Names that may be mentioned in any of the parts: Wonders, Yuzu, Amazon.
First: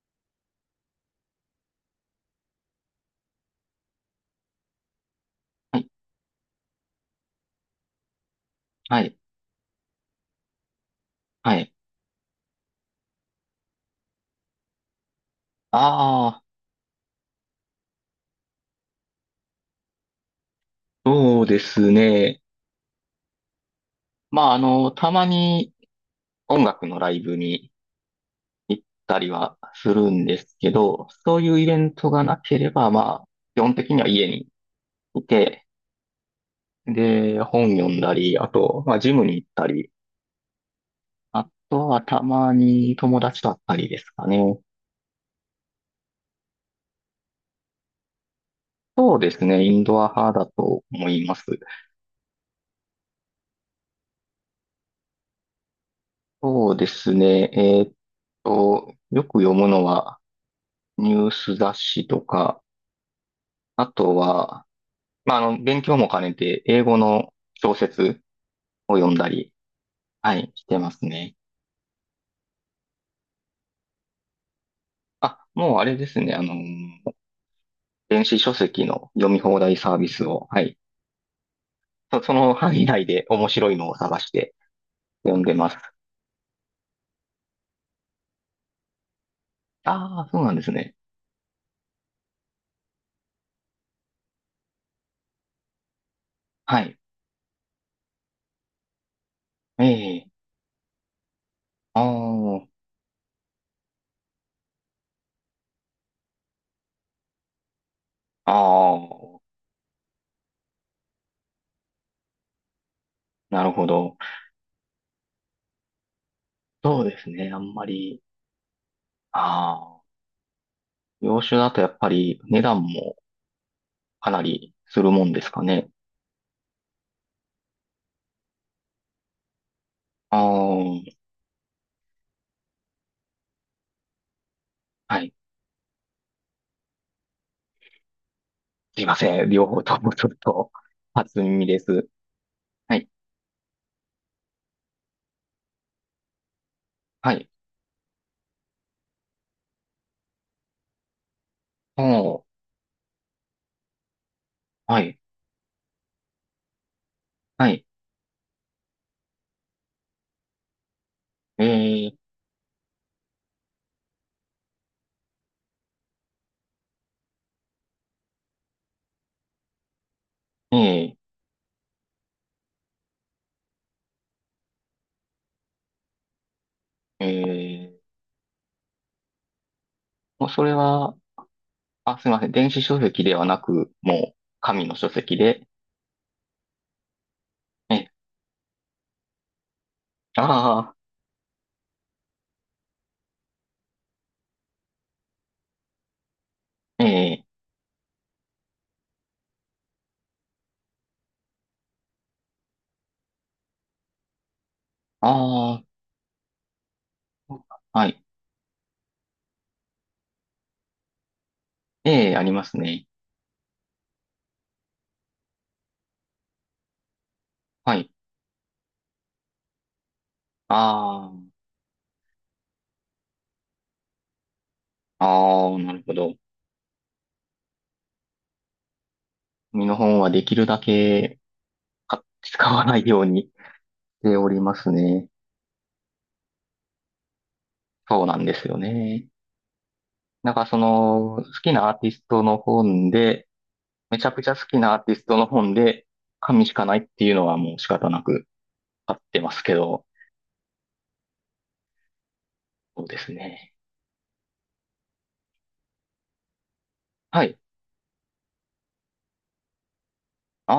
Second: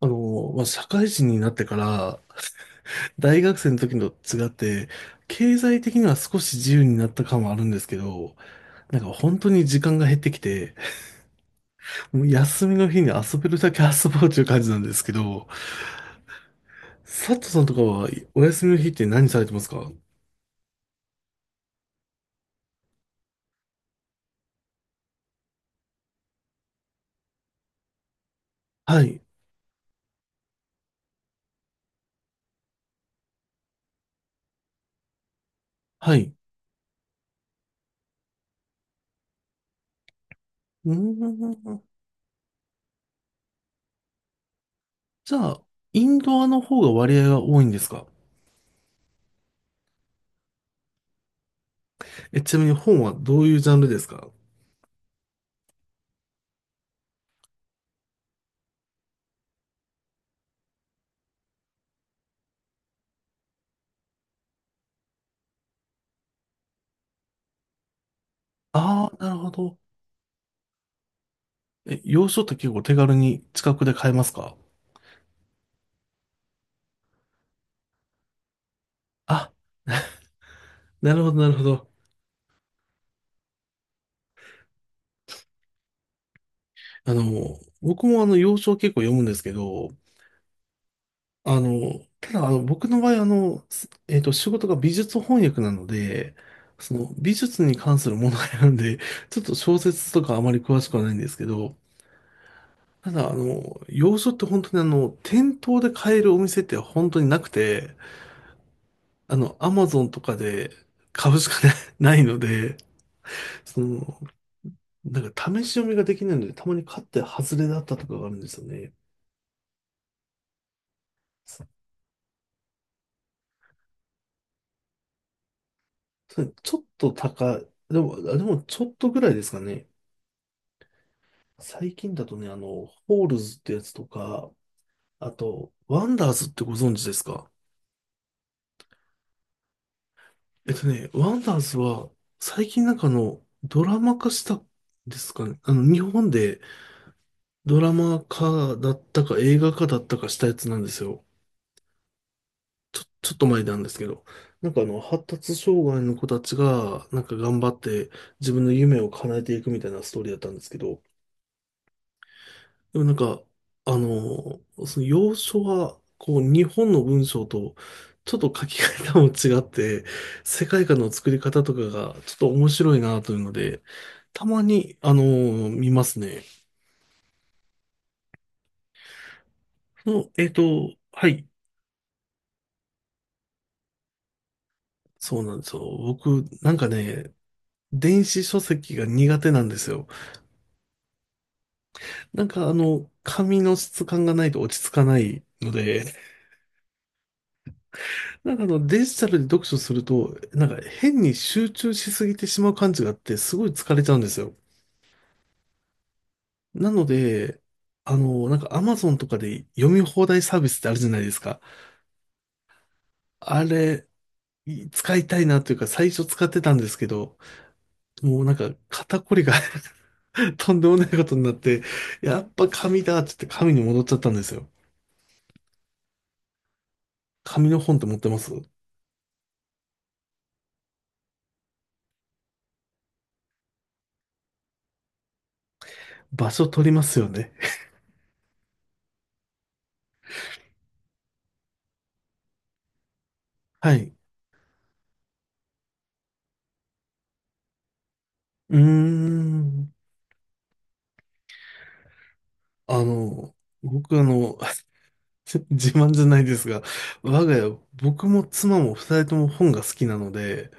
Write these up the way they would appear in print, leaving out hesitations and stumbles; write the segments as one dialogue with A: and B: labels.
A: まあ、社会人になってから、大学生の時のと違って、経
B: は
A: 済
B: い、
A: 的には少し自由になった感はあるんですけど、な
B: は
A: んか
B: い、
A: 本当に時間が減ってきて、
B: はい。
A: もう休みの日に遊べるだけ遊ぼうという感じなんですけど、
B: ああ、
A: 佐藤さんとかはお休みの日って何されてますか？
B: そうですね。まあ、たまに音楽のライブに行っ
A: は
B: た
A: い、
B: りはするんですけど、そういうイベントがなければ、まあ、基本的には家にいて、
A: はい。
B: で、本読んだり、あと、まあ、ジムに行ったり、
A: うー
B: あ
A: ん。
B: とはたまに友達と会ったりですかね。
A: じゃあ、インドアの方が割合が多いんですか？
B: そうですね。インドア派だと思います。
A: え、ちなみに本はどういうジャンルですか？
B: そうですね。よく読むのは、ニュース雑誌とか、あとは、まあ、勉強も兼ねて、英語の小説を
A: あ
B: 読
A: あ
B: ん
A: ー、
B: だ
A: なるほ
B: り、
A: ど。
B: はい、してますね。
A: え、洋書って結構手軽に近くで買えますか？
B: あ、もうあれですね、電子書籍の読み
A: あ
B: 放題サービスを、はい、
A: なるほど、なるほど。
B: その範囲内で面白いのを探して読んでます。
A: 僕も洋書を結構読むんですけど、
B: ああ、そうなんですね。
A: あの、ただ僕の場合すえっと、仕事が美術翻訳なので、
B: は
A: そ
B: い。
A: の美術に関するものがあるんで、ちょっと小
B: え
A: 説と
B: え、
A: かあまり詳しくはないんですけど、
B: あー、
A: ただ洋書って本当に店頭で買えるお店って本当になくて、
B: あー、
A: アマゾンとかで買うしかな ないので、
B: なる
A: そ
B: ほど。
A: の、なんか試し読みができないので、たまに買
B: そう
A: っ
B: で
A: て
B: すね、
A: 外
B: あ
A: れ
B: ん
A: だっ
B: ま
A: たとか
B: り、
A: があるんですよね。
B: ああ、洋酒だとやっぱり値段もかなりするもんですかね。
A: とちょっと高い。でも、あでもちょっとぐらいですかね。
B: ああ、
A: 最近だとね、ホールズってやつとか、
B: は
A: あ
B: い。
A: と、ワンダーズってご存知ですか？
B: すいません。両方ともちょっと、
A: ワ
B: 初
A: ンダー
B: 耳
A: ズ
B: です。
A: は、最近な
B: は
A: んか
B: い。
A: ドラマ化したんですかね。日本で
B: はい。
A: ドラマ化だったか映画化だったかしたやつなんですよ。
B: おー。
A: ちょっと前なんですけど。なんか
B: はい。
A: 発達障害の子たちが、なんか頑張
B: は
A: っ
B: い。
A: て自分の夢を叶えていくみたいなストーリーだったんですけど、
B: えー、
A: でもなんか、その要所は、こう、日本の文章と、ちょっと書き方も違って、世界観の
B: え
A: 作り方とかが、ちょっと面白いなというので、たまに、見ますね。
B: ー、えー、もうそれは、
A: はい、
B: あ、すいません。電子書籍ではなく、もう、紙の書籍
A: そうなんで
B: で。
A: すよ。僕、なんかね、
B: え、
A: 電子書籍が苦手なんですよ。
B: あ
A: なんか紙の質感がないと落ち着かないので、
B: あ、えー、
A: なんかデジタルで読書すると、なんか変に集中しすぎてしまう感じがあって、すごい疲れちゃうんですよ。
B: あ
A: なの
B: あ、
A: で、
B: はい。
A: なんか Amazon とかで読み放題サービスってあるじゃないですか。
B: えー、ありますね。
A: あれ、使いたいなというか最初使ってたんですけど、
B: はい。
A: もうなんか肩こりが とんでもないこと
B: あ
A: になって、やっぱ紙だって言って紙に戻っちゃったんですよ。
B: あ、ああ、なるほど。
A: 紙の本って持ってます？
B: 紙の本はできるだけ、か使わないようにしておりますね。
A: 場所取りますよね。
B: そうなんですよね。なんかその、好きなアーティストの本で、
A: はい。
B: めちゃくちゃ好きなアーティストの本で、紙しかないっていうのはもう仕方なく
A: うー
B: あってますけ
A: ん。
B: ど、
A: あ
B: そうです
A: の、
B: ね。
A: 僕自慢じゃないですが、我
B: は
A: が
B: い。
A: 家、僕も妻も二人とも本が好きなので、
B: あ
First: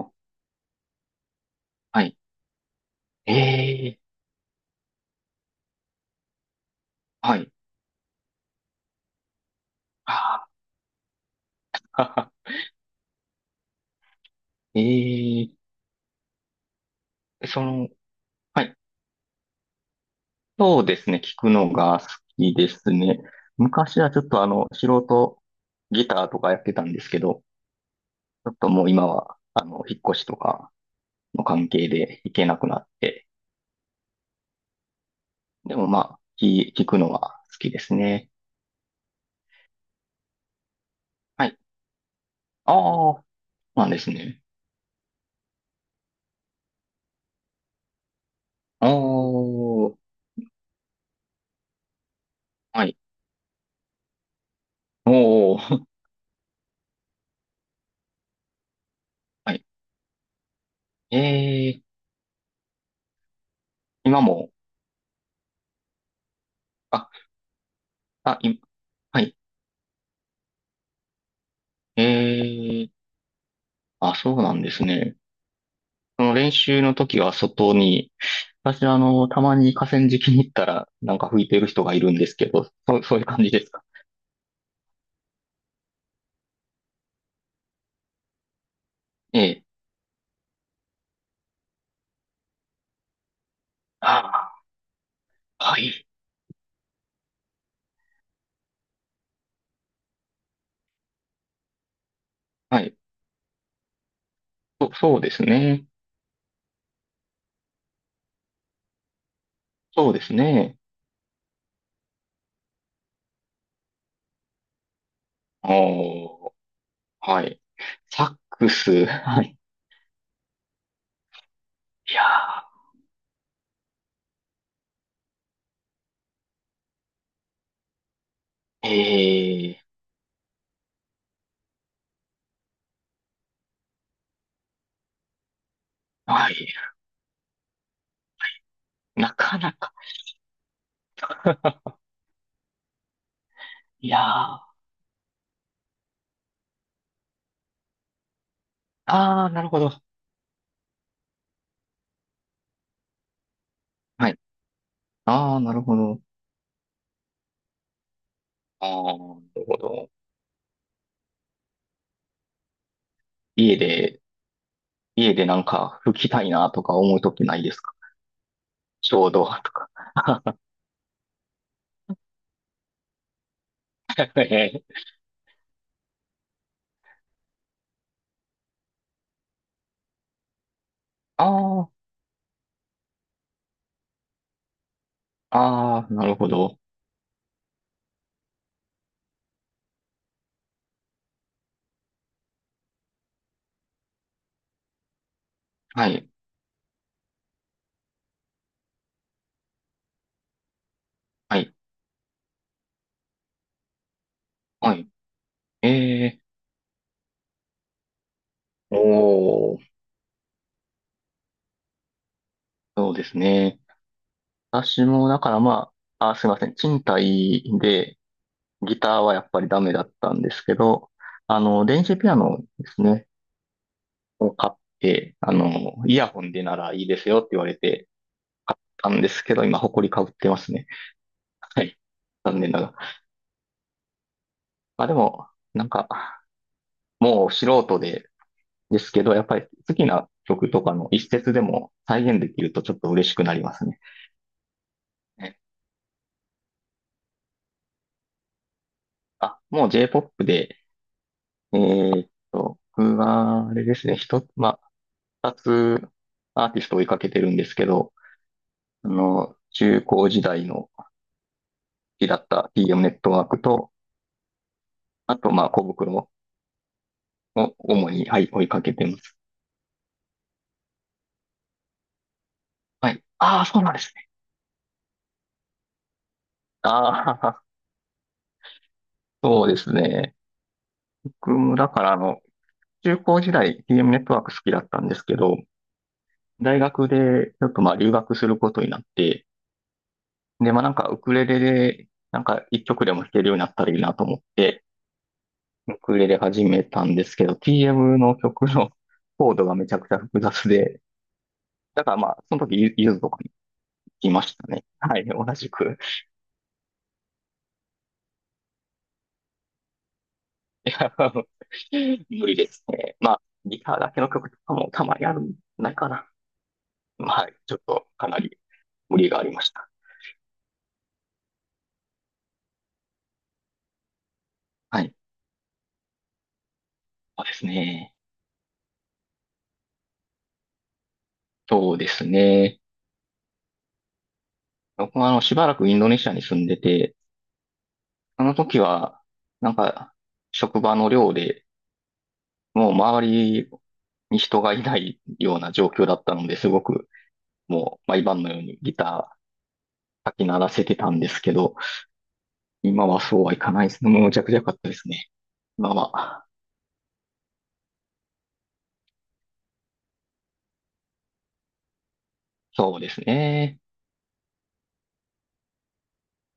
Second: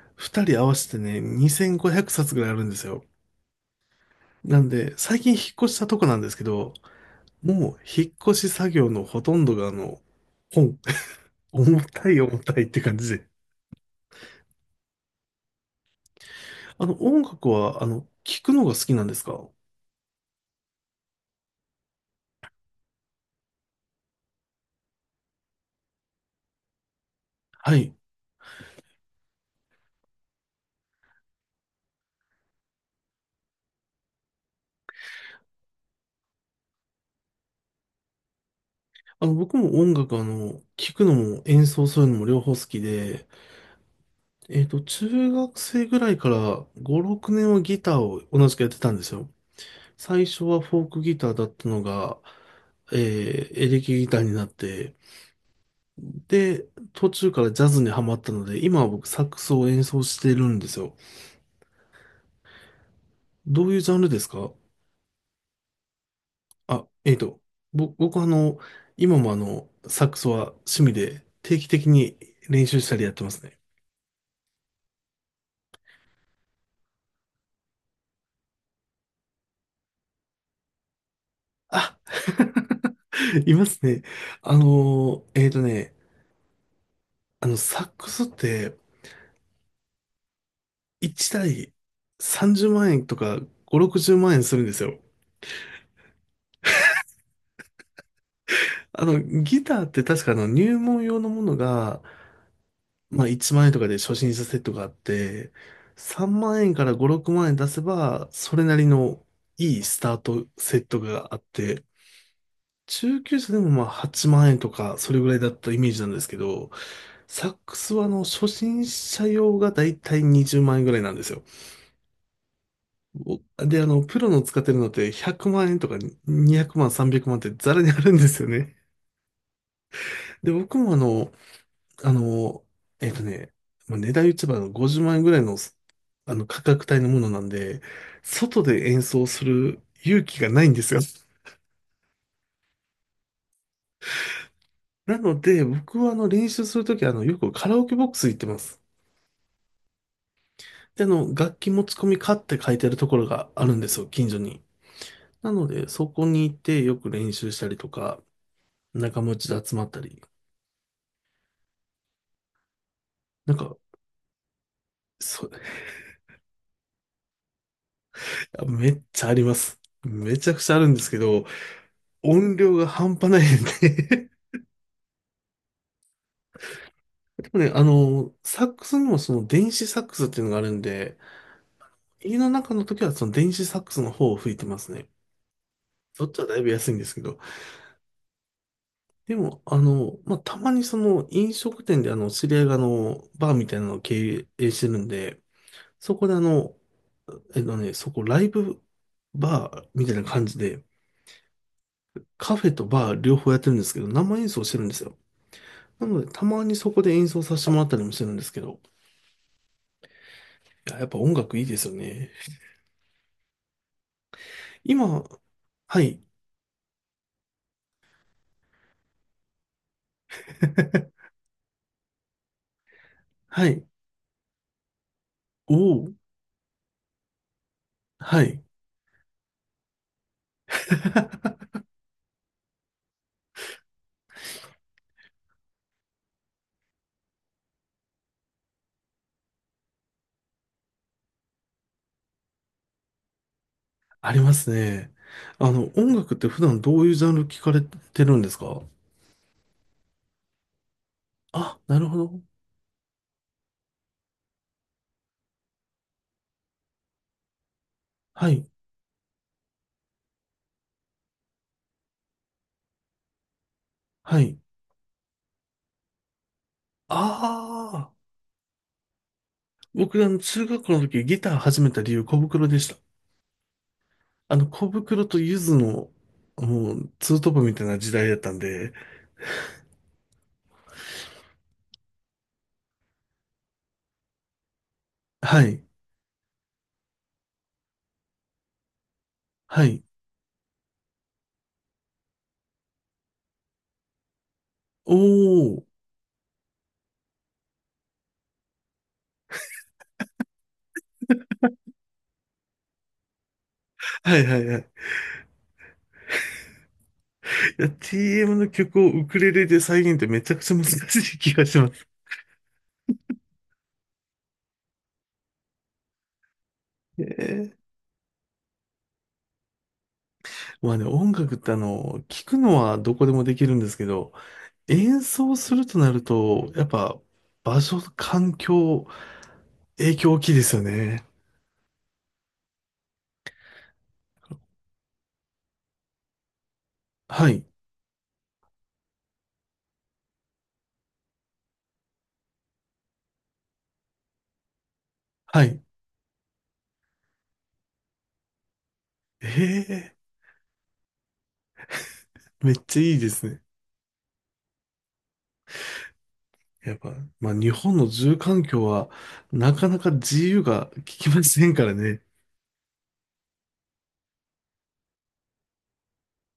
B: あ、
A: 二人合わせてね、2500
B: はい。
A: 冊ぐらいあるんですよ。
B: ええ、
A: なんで、最近引っ越したとこなんですけど、
B: はい。
A: もう引っ越し作業のほとんどが
B: あ
A: 本。重た
B: あ、
A: い重たいって感じで。
B: ええ、
A: 音楽
B: そ
A: は、
B: の、
A: 聞く
B: は
A: のが
B: い。
A: 好きなんですか？
B: そうですね。聞くのが好きですね。昔はちょっと素人ギターとかやってたんですけど、
A: はい。
B: ちょっともう今は、引っ越しとかの関係で行けなくなって、でもまあ、行くのは好きですね。
A: 僕も音楽、聞くのも
B: はい。
A: 演奏するのも両方好き
B: ああ、
A: で、
B: なんですね。
A: 中学生ぐらいから5、6年はギターを同じくやって
B: お
A: たんですよ。
B: ー、
A: 最初はフォークギターだったのが、
B: は
A: え
B: い。
A: エレキギターになって、
B: おー、
A: で、途中からジャズにハマったので、今は僕サック ス
B: はい。
A: を演奏してるんですよ。
B: えー、
A: どういうジャンルで
B: 今
A: すか？
B: も、
A: あ、
B: あ、
A: 僕は
B: あ、い、
A: 今
B: は
A: も
B: い。
A: サックスは趣味で定期的
B: え
A: に練習し
B: ー、
A: たりやってますね。
B: あ、そうなんですね。その練習の時は外に、私あの、たまに河川敷に行ったら、なんか吹いてる人
A: あ、
B: がいるんですけど、そういう感 じ
A: い
B: で
A: ま
B: す
A: す
B: か。
A: ね。あのー、えっとね、サックスって
B: ええ。
A: 1台30万円とか5、60万円す
B: あ
A: るんですよ。
B: あ、はい。
A: ギターって確か入門用のものが、
B: はい。
A: まあ1万円とかで初心者セットがあっ
B: そうです
A: て、
B: ね。
A: 3万円から5、6万円出せば、それなりのいいス
B: そう
A: ター
B: です
A: ト
B: ね。
A: セットがあって、中級者でもまあ8万円とか、それぐらいだったイメージなんですけ
B: おー、
A: ど、
B: は
A: サッ
B: い。
A: クスは
B: サッ
A: 初
B: ク
A: 心
B: ス、
A: 者
B: はい。
A: 用がだいたい20万円ぐらいなんですよ。
B: いや
A: おで、プロの使ってるのって100万円とか200万、300万ってザラにあるんですよね。
B: ー、ええ、
A: で、僕もあの、えっとね、まあ、値段言っちゃえば50万円ぐらいの、
B: は
A: 価
B: い。
A: 格帯のものなんで、外で演奏
B: な
A: す
B: かな
A: る
B: か。
A: 勇気がないんですよ。
B: いやー、
A: なので、僕は練習するときはよくカラオケボックス行ってます。
B: あー、なるほど。
A: で、楽器持ち込みかって書いてあるところがあるんですよ、近
B: は
A: 所
B: い。
A: に。な
B: あー、
A: の
B: なる
A: で、
B: ほ
A: そ
B: ど。
A: こに行ってよく練習したりとか、
B: あ
A: 仲間
B: ー、
A: 内
B: なる
A: で集
B: ほ
A: まった
B: ど。
A: り、なんか、
B: 家で、家で
A: そう、
B: なんか吹きたいなとか思うときないですか。
A: あめっ
B: ち
A: ちゃ
B: ょう
A: あり
B: ど
A: ま
B: と
A: す。
B: か。
A: めちゃくちゃあるんですけど、音量が半端ないんで、
B: えー、
A: でもね、サックスにもその電子サックスっていうのがあるんで、
B: あー、
A: 家の中の時はその電子サックスの方を吹いてますね。
B: あー、な
A: そっ
B: る
A: ちは
B: ほ
A: だいぶ
B: ど。
A: 安いんですけど。でも、まあ、たまにその飲食店で知り合いがバーみたいなのを経営してるんで、
B: は
A: そこ
B: い。
A: でそこライブバーみたいな感じで、
B: はい。
A: カフェとバー両方やってるんですけど、生演奏してるんで
B: は
A: す
B: い。
A: よ。なので、
B: え
A: たまにそこで演奏させてもらったりもしてるんですけど、
B: ー、おー、
A: いや、やっぱ音楽いいですよね。
B: そうですね。私
A: 今、
B: も、だからま
A: はい。
B: あ、あー、すいません。賃貸で、ギターはやっぱりダメだったんですけど、電子ピアノですね。
A: はい。
B: で、あ
A: お
B: の、
A: お、
B: イヤホンでならいいですよって言われて
A: はい。
B: 買ったんですけど、今、埃かぶってますね。はい。残念ながら。まあでも、なんか、もう素人で、ですけど、やっぱり好きな曲とかの一節でも再現できるとちょっと嬉しくなりますね。
A: ありますね。
B: ね、
A: 音楽って普段どういうジャンル聞かれてるんですか？
B: あ、もう J-POP で、
A: あ、なるほど。
B: 僕は、あれですね、一つ、まあ、二つアーティストを追いかけてるんですけど、
A: はい、
B: 中高時代の好きだった TM ネットワークと、
A: はい。
B: あと、まあ、小袋を
A: あ
B: 主
A: あ、
B: に、はい、追いかけてます。
A: 僕、中学校の時ギター始めた理由、小袋でした。
B: はい。ああ、そうなんですね。
A: 小袋とゆずの、もう、ツ
B: あ
A: ートップ
B: あ、
A: みたいな時代だったんで、
B: そうですね。僕も、だから、中高時代 TM ネットワーク好きだったんですけど、
A: はい、
B: 大学で、ちょっとまあ、留学することになって、
A: はい。
B: で、まあ、なんか、ウクレレで、なんか、一曲でも弾けるようになったらいいなと思って、
A: おお、
B: ウクレレ始めたんですけど、TM の曲のコードがめちゃくちゃ複雑で、だからまあ、その時、ゆずとかい
A: は
B: ま
A: い、は
B: し
A: い、
B: た
A: は
B: ね。
A: い。
B: はい、同じく。
A: いや、TM の曲をウクレレで再現ってめちゃくちゃ難
B: いや、
A: し い気がします。
B: 無理ですね。まあ、ギターだけの曲とかもたまにあるんじゃないかな。はい、
A: え
B: ちょっとかなり無理がありました。
A: まあね、音楽って聞くのはどこでもできるんですけど、
B: はい、
A: 演奏するとなると、やっぱ
B: そうです
A: 場所、
B: ね。
A: 環境、影響大きいですよね。
B: そうですね。僕はあの、しばらくインドネシアに住んでて、
A: はい、
B: その時は、なんか、職場の寮で、もう周りに人がいないよう
A: は
B: な
A: い。
B: 状況だったので、すごく、もう毎晩のようにギタ
A: ええ、
B: ーかき鳴らせてたんですけど、
A: めっちゃ
B: 今
A: いい
B: は
A: で
B: そう
A: す
B: はい
A: ね。
B: かないですね。もうむちゃくちゃ良かったですね。まあまあ、
A: やっぱ、まあ日本の住環境はなかなか自由が利きませんからね。
B: そうですね。